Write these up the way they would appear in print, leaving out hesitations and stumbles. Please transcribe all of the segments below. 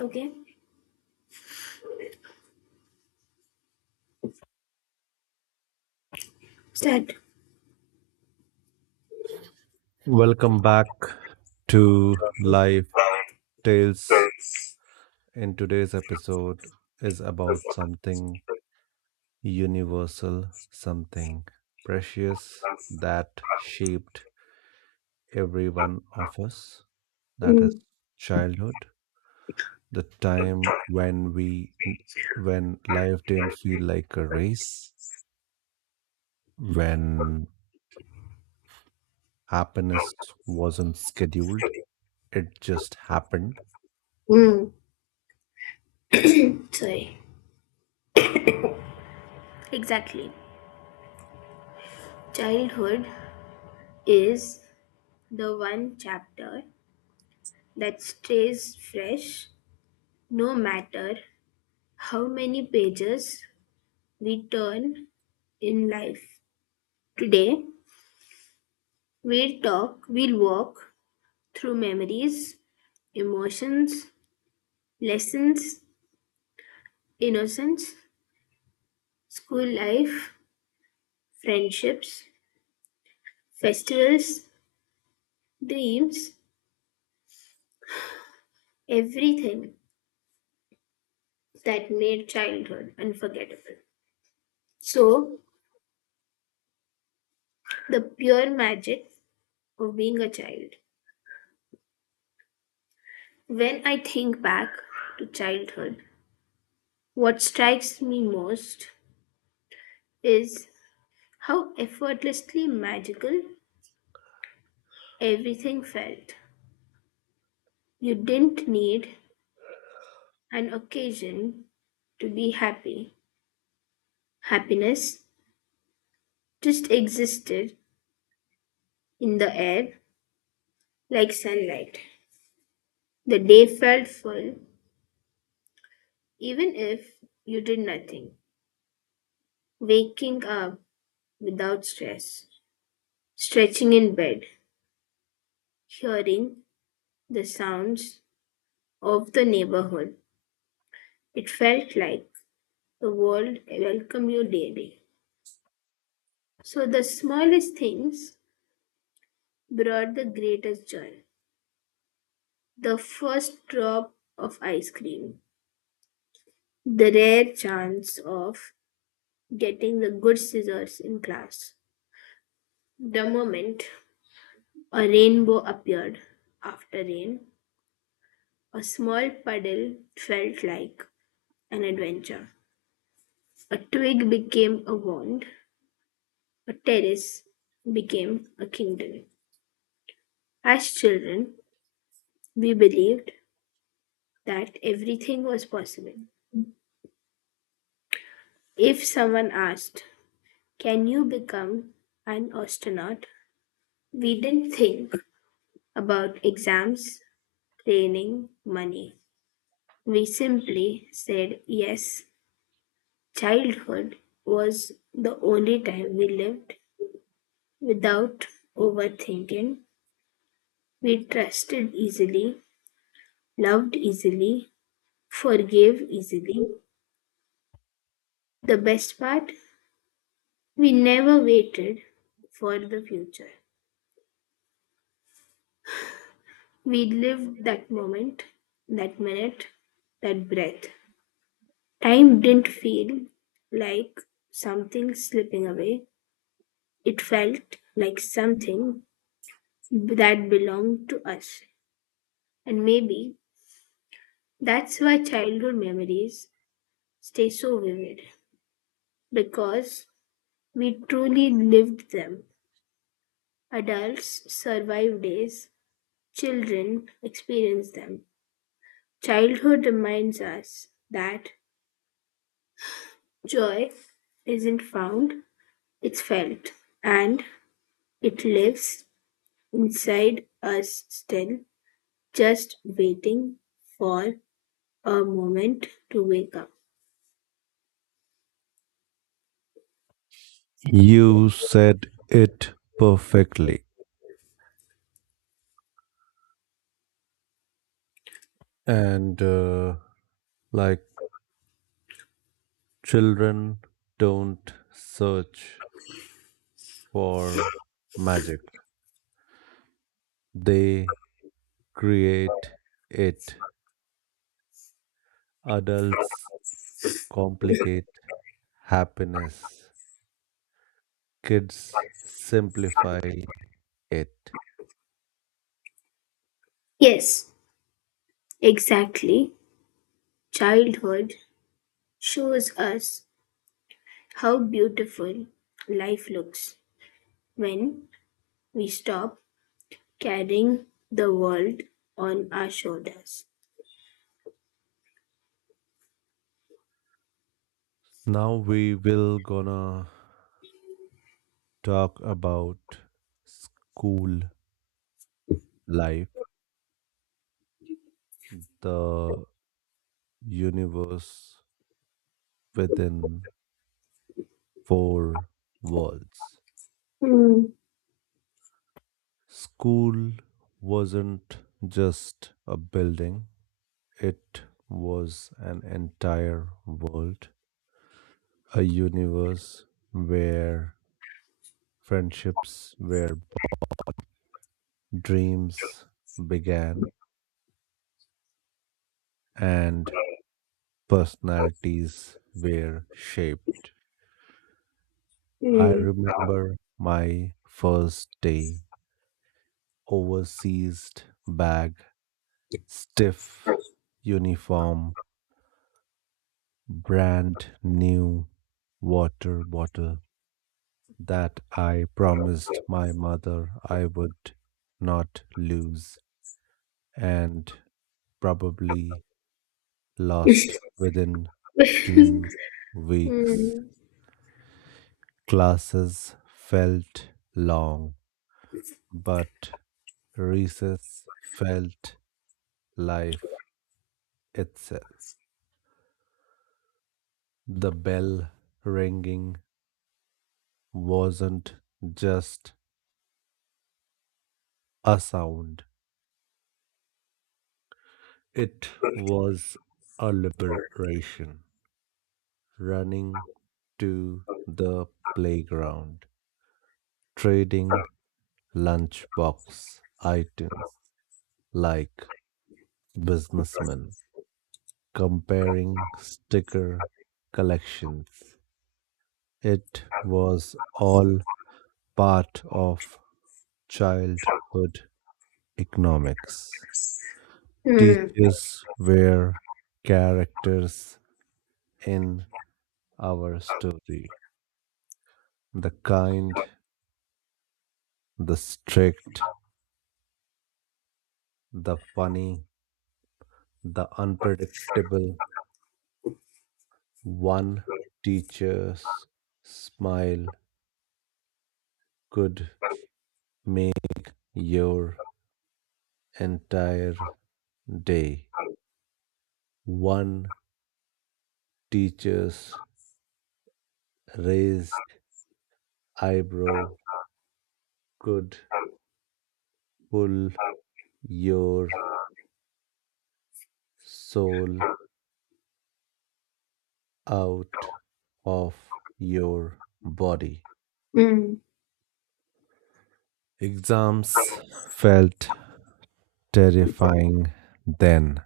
Okay. Start. Welcome back to Life Tales. Characters And today's episode is as about something universal, something precious well as that shaped every one of us. That is mm. childhood, the time when life didn't feel like a race, when happiness wasn't scheduled, it just happened. Mm. Sorry. Exactly. Childhood is the one chapter that stays fresh no matter how many pages we turn in life. Today, we'll walk through memories, emotions, lessons, innocence, school life, friendships, festivals, dreams, everything that made childhood unforgettable. So, the pure magic of being a child. When I think back to childhood, what strikes me most is how effortlessly magical everything felt. You didn't need an occasion to be happy. Happiness just existed in the air like sunlight. The day felt full even if you did nothing. Waking up without stress, stretching in bed, hearing the sounds of the neighborhood. It felt like the world welcomed you daily. So the smallest things brought the greatest joy. The first drop of ice cream, the rare chance of getting the good scissors in class, the moment a rainbow appeared after rain, a small puddle felt like an adventure. A twig became a wand. A terrace became a kingdom. As children, we believed that everything was possible. If someone asked, "Can you become an astronaut?" We didn't think about exams, training, money. We simply said yes. Childhood was the only time we lived without overthinking, we trusted easily, loved easily, forgave easily. The best part, we never waited for the future. We lived that moment, that minute, that breath. Time didn't feel like something slipping away, it felt like something that belonged to us. And maybe that's why childhood memories stay so vivid. Because we truly lived them. Adults survive days, children experience them. Childhood reminds us that joy isn't found, it's felt, and it lives inside us still, just waiting for a moment to wake up. You said it perfectly. And like children don't search for magic, they create it. Adults complicate happiness, kids simplify it. Yes, exactly. Childhood shows us how beautiful life looks when we stop carrying the world on our shoulders. Now we will gonna talk about school life, the universe within four worlds. Mm, School wasn't just a building, it was an entire world, a universe where friendships, where dreams began, and personalities were shaped. I mm, remember my first day, overseas bag, mm, stiff uniform, brand new water bottle that I promised my mother I would not lose and probably lost within two mm, weeks. mm, Classes felt long, but recess felt life itself. The bell ringing wasn't just a sound, it was a liberation. Running to the playground, trading lunchbox items like businessmen, comparing sticker collections. It was all part of childhood economics. mm, mm, Teachers were characters in our story: the kind, the strict, the funny, the unpredictable. One teacher's smile could make your entire day. One teacher's raised eyebrow could pull your soul out of your body. Exams felt terrifying then,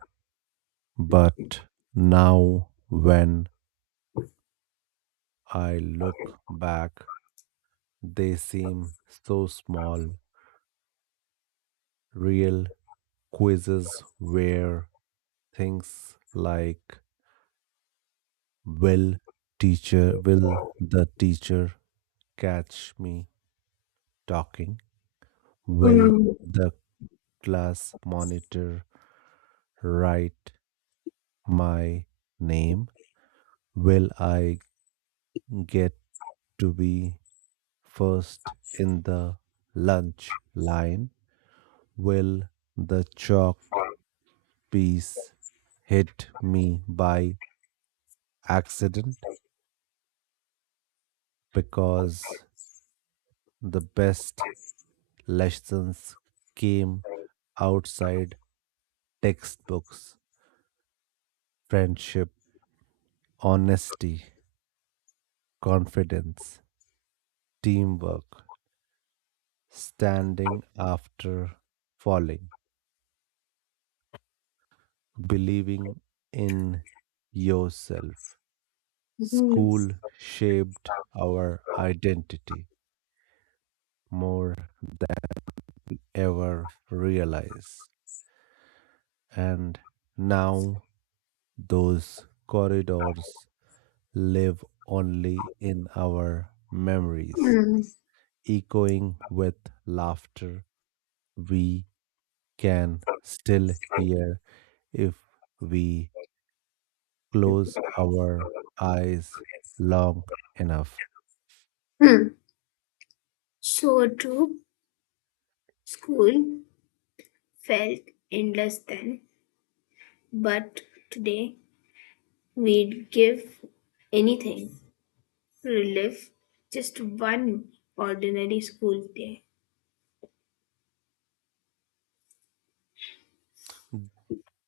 but now when I look back, they seem so small. Real quizzes where things like will will the teacher catch me talking? Will the class monitor write my name? Will I get to be first in the lunch line? Will the chalk piece hit me by accident? Because the best lessons came outside textbooks: friendship, honesty, confidence, teamwork, standing after falling, believing in yourself. School shaped our identity more ever realize. And now those corridors live only in our memories, mm, echoing with laughter we can still hear if we close our eyes long enough. mm. So true, school felt endless then, but today we'd give anything relive just one ordinary school day.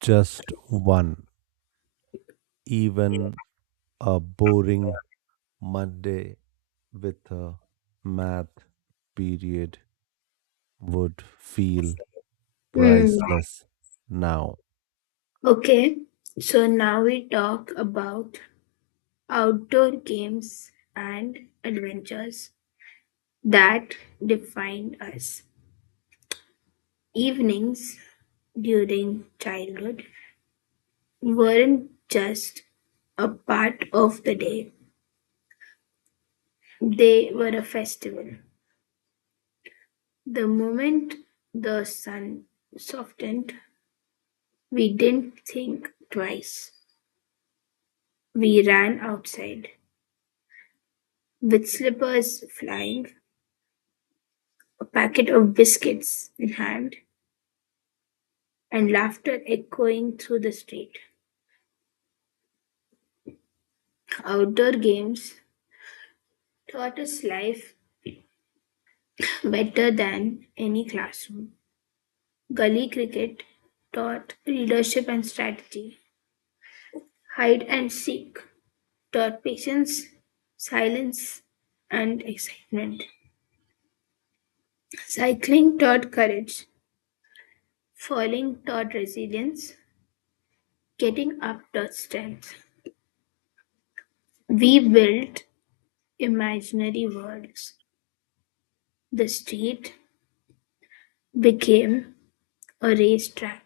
Just one, even a boring Monday with a math period would feel Hmm. priceless now. Okay, so now we talk about outdoor games and adventures that defined us. Evenings during childhood weren't just a part of the day, they were a festival. The moment the sun softened, we didn't think twice. We ran outside, with slippers flying, a packet of biscuits in hand, and laughter echoing through the street. Outdoor games taught us life better than any classroom. Gully cricket taught leadership and strategy. Hide and seek taught patience, silence, and excitement. Cycling taught courage. Falling taught resilience. Getting up taught strength. We built imaginary worlds. The street became a racetrack.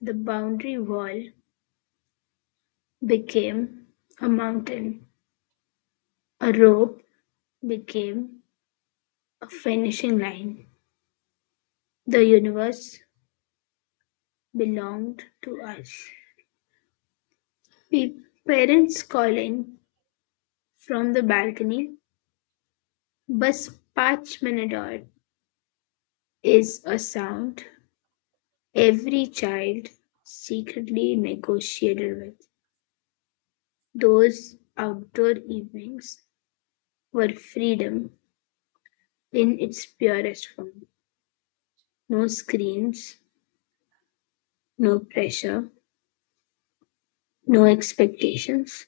The boundary wall became a mountain. A rope became a finishing line. The universe belonged to us. Pe- Parents calling from the balcony, bus patch minador is a sound every child secretly negotiated with. Those outdoor evenings were freedom in its purest form. No screens, no pressure, no expectations,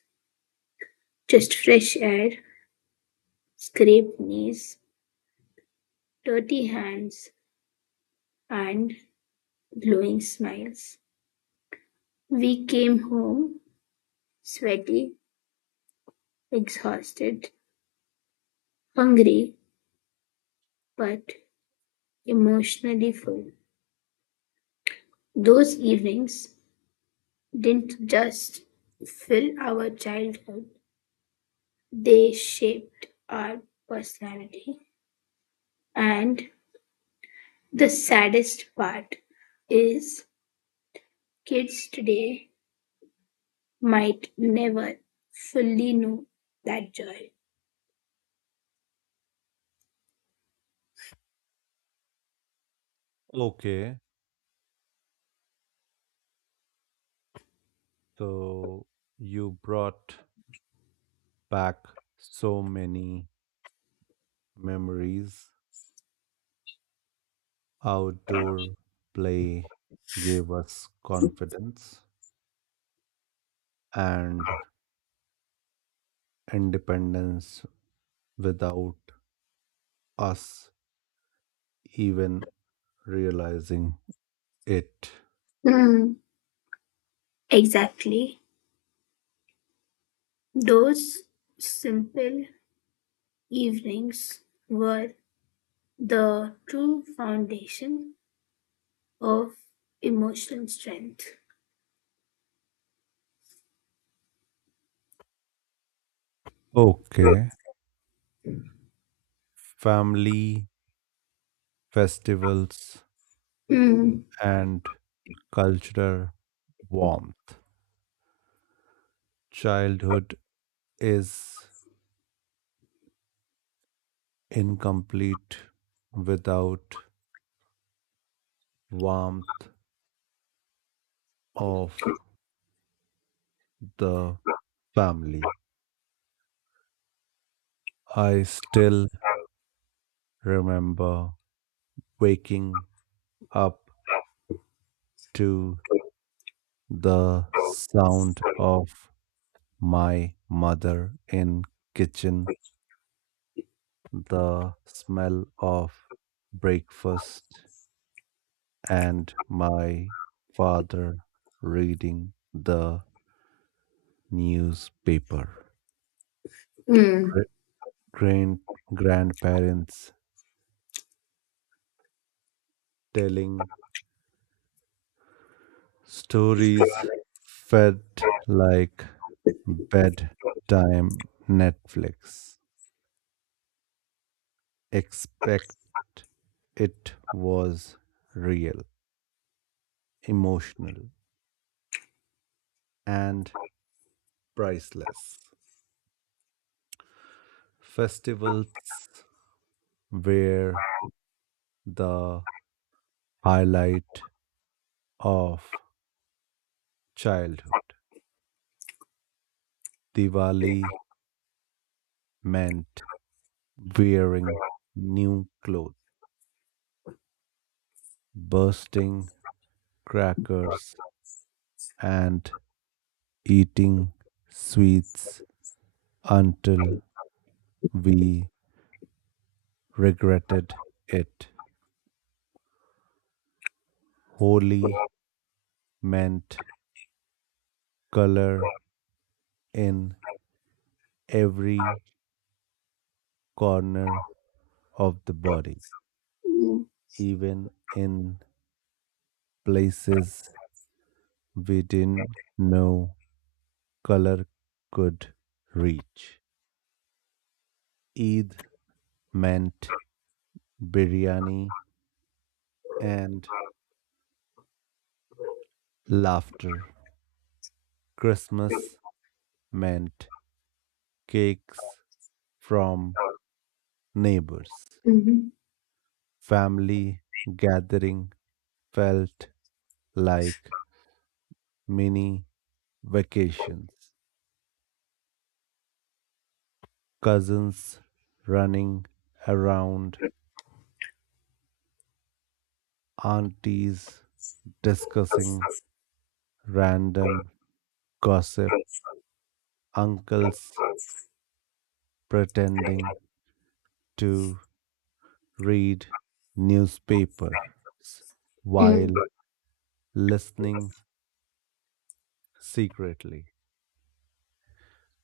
just fresh air, scraped knees, dirty hands, and glowing smiles. We came home sweaty, exhausted, hungry, but emotionally full. Those evenings didn't just fill our childhood, they shaped our personality. And the saddest part is kids today might never fully know that joy. Okay, so you brought back so many memories. Outdoor play gave us confidence and independence without us even realizing it. Mm, exactly. Those simple evenings were the true foundation of emotional strength. Okay, family, festivals, Mm, and cultural warmth. Childhood is incomplete without warmth of the family. I still remember waking up to the sound of my mother in kitchen, the smell of breakfast and my father reading the newspaper. mm, Gra- Grand grandparents telling stories fed like bedtime Netflix. Expect it was real, emotional, and priceless. Festivals were the highlight of childhood. Diwali meant wearing new clothes, bursting crackers, and eating sweets until we regretted it. Holy meant color in every corner of the body, even in places we didn't know color could reach. Eid meant biryani and laughter. Christmas meant cakes from neighbors. mm, Family gathering felt like mini vacations. Cousins running around, aunties discussing random gossip, uncles mhm. pretending to read newspapers Mm. while listening secretly.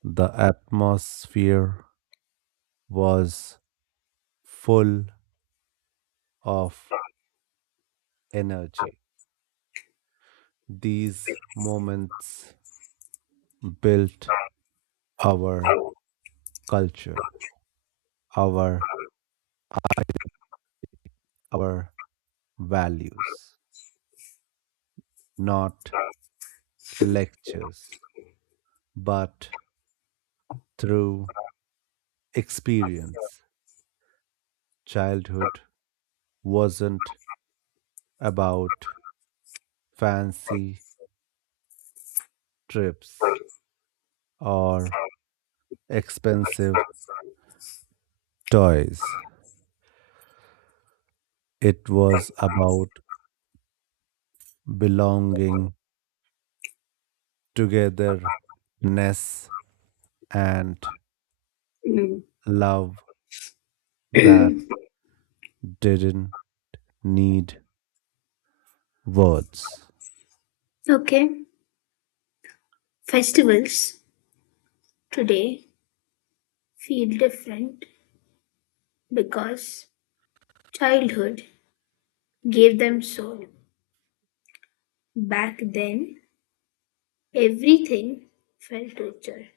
The atmosphere was full of energy. These moments built our culture, our our values, not lectures, but through experience. Childhood wasn't about fancy trips or expensive toys. It was about belonging, togetherness, and love that Mm. didn't need words. Okay, festivals today feel different because childhood gave them soul. Back then, everything felt torture.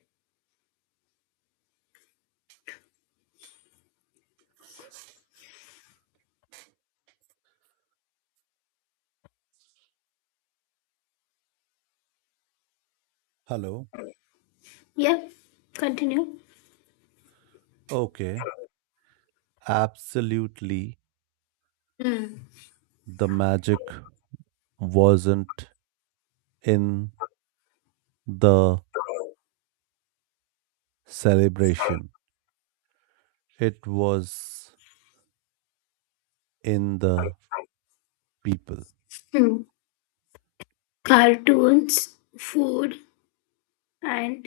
Hello. Yeah, continue. Okay, absolutely. Mm. The magic wasn't in the celebration, it was in the people. Mm. Cartoons, food, and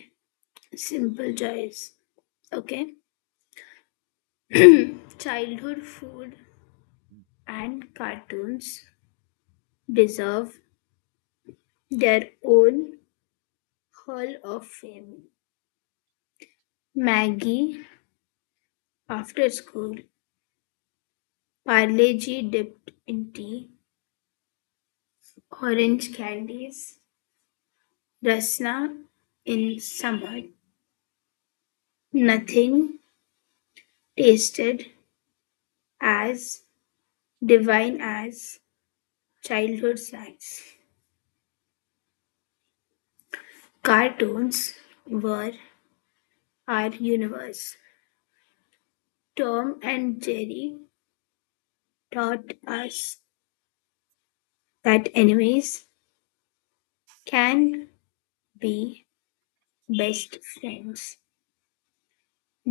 simple joys. Okay, childhood food and cartoons deserve their own Hall of Fame, Maggie, after school, Parle-G dipped in tea, orange candies, Rasna in summer. Nothing tasted as divine as childhood snacks. Cartoons were our universe. Tom and Jerry taught us that enemies can be best friends.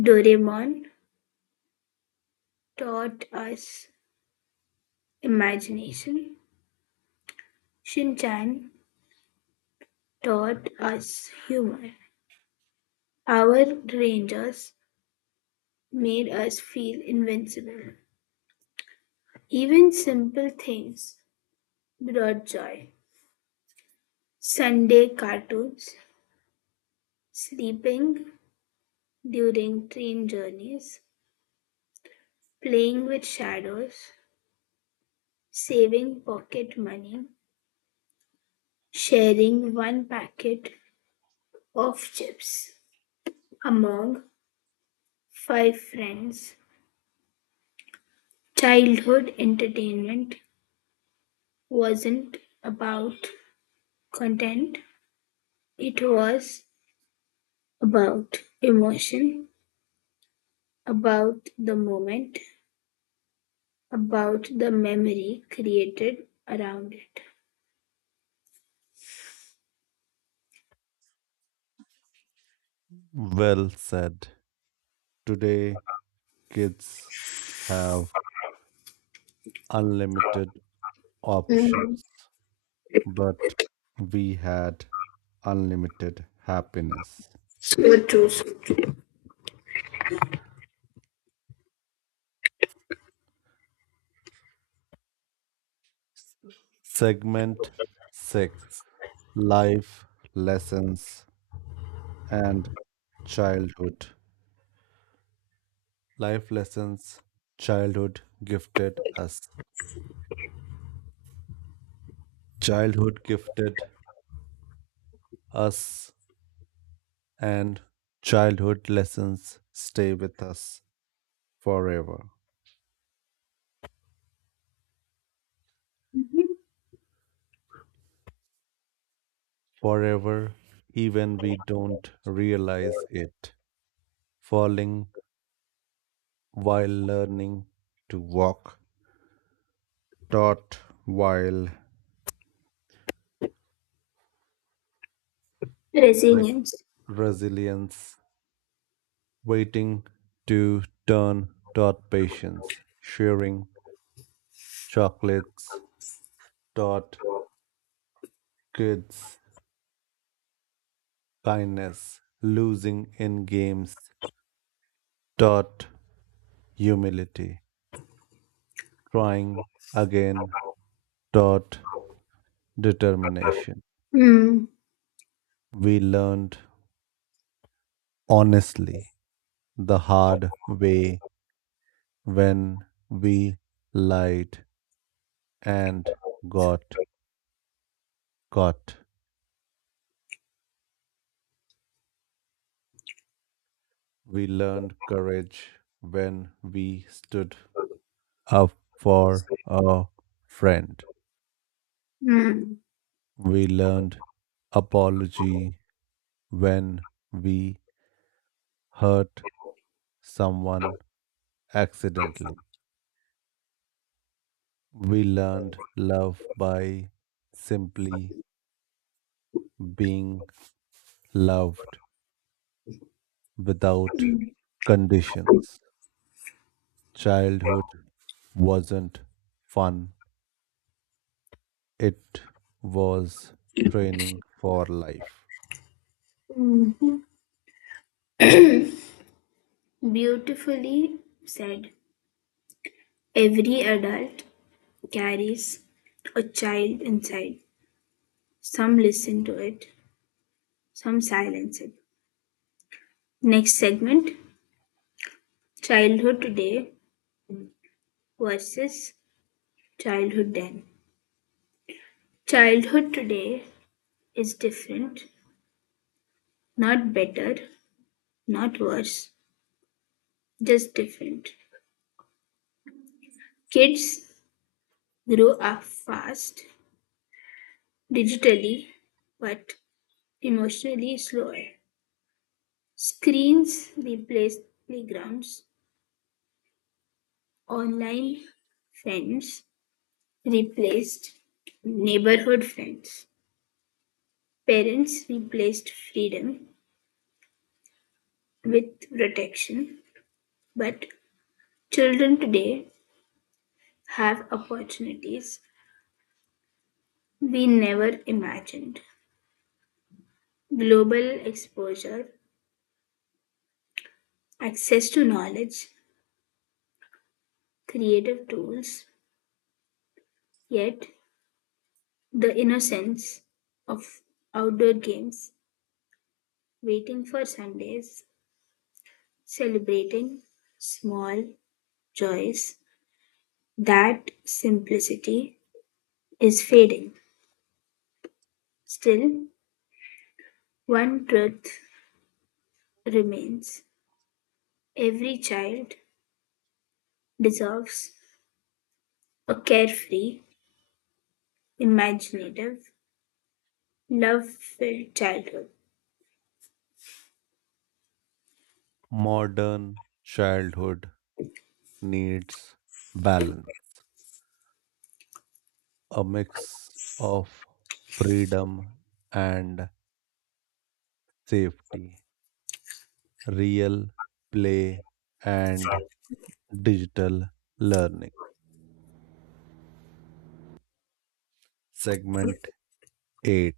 Doraemon taught us imagination, Shinchan taught us humor, our rangers made us feel invincible. Even simple things brought joy. Sunday cartoons, sleeping during train journeys, playing with shadows, saving pocket money, sharing one packet of chips among five friends. Childhood entertainment wasn't about content, it was about emotion, about the moment, about the memory created around it. Well said. Today, kids have unlimited Mm. options, but we had unlimited happiness. So true. So true. Segment 6: Life Lessons and Childhood. Life lessons childhood gifted us. Childhood gifted us, and childhood lessons stay with us forever. Mhm. Forever, even we don't realize it. Falling while learning to walk, taught while like Resilience. resilience, waiting to turn dot patience, sharing chocolates dot kids kindness, losing in games dot humility, trying again dot determination. Mm, We learned honestly the hard way when we lied and got caught. We learned courage when we stood up for a friend. mm. We learned apology when we hurt someone accidentally. We learned love by simply being loved without conditions. Childhood wasn't fun, it was training for life. Beautifully said. Every adult carries a child inside. Some listen to it, some silence it. Next segment: childhood today versus childhood then. Childhood today is different, not better, not worse, just different. Kids grow up fast, digitally, but emotionally slower. Screens replaced playgrounds, online friends replaced neighborhood friends, parents replaced freedom with protection, but children today have opportunities we never imagined. Global exposure, access to knowledge, creative tools, yet the innocence of outdoor games, waiting for Sundays, celebrating small joys, that simplicity is fading. Still, one truth remains: every child deserves a carefree, imaginative, love-filled childhood. Modern childhood needs balance, a mix of freedom and safety, real play and digital learning. Segment 8: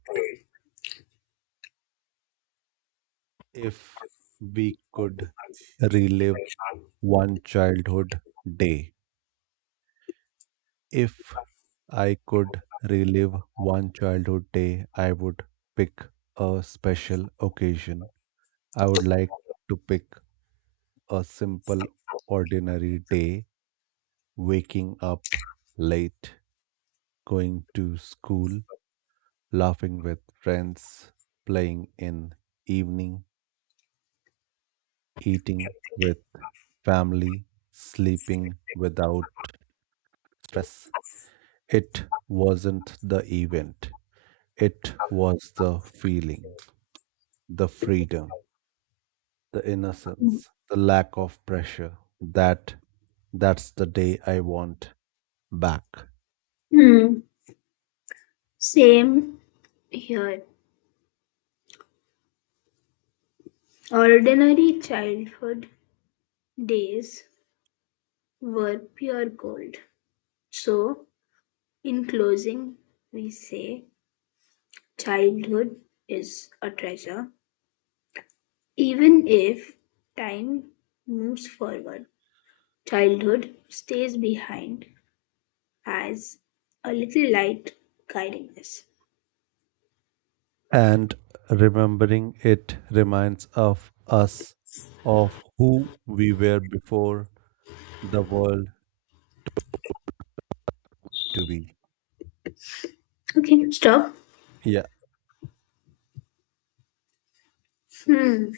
If we could relive one childhood day, if I could relive one childhood day, I would pick a special occasion. I would like to pick a simple, ordinary day, waking up late, going to school, laughing with friends, playing in evening, eating with family, sleeping without stress. It wasn't the event. It was the feeling, the freedom, the innocence, the lack of pressure. That's the day I want back. Hmm. Same here. Ordinary childhood days were pure gold. So, in closing, we say childhood is a treasure. Even if time moves forward, childhood stays behind as a little light guiding us. And remembering it reminds of us of who we were before the world to be. Okay, stop. Yeah. Hmm.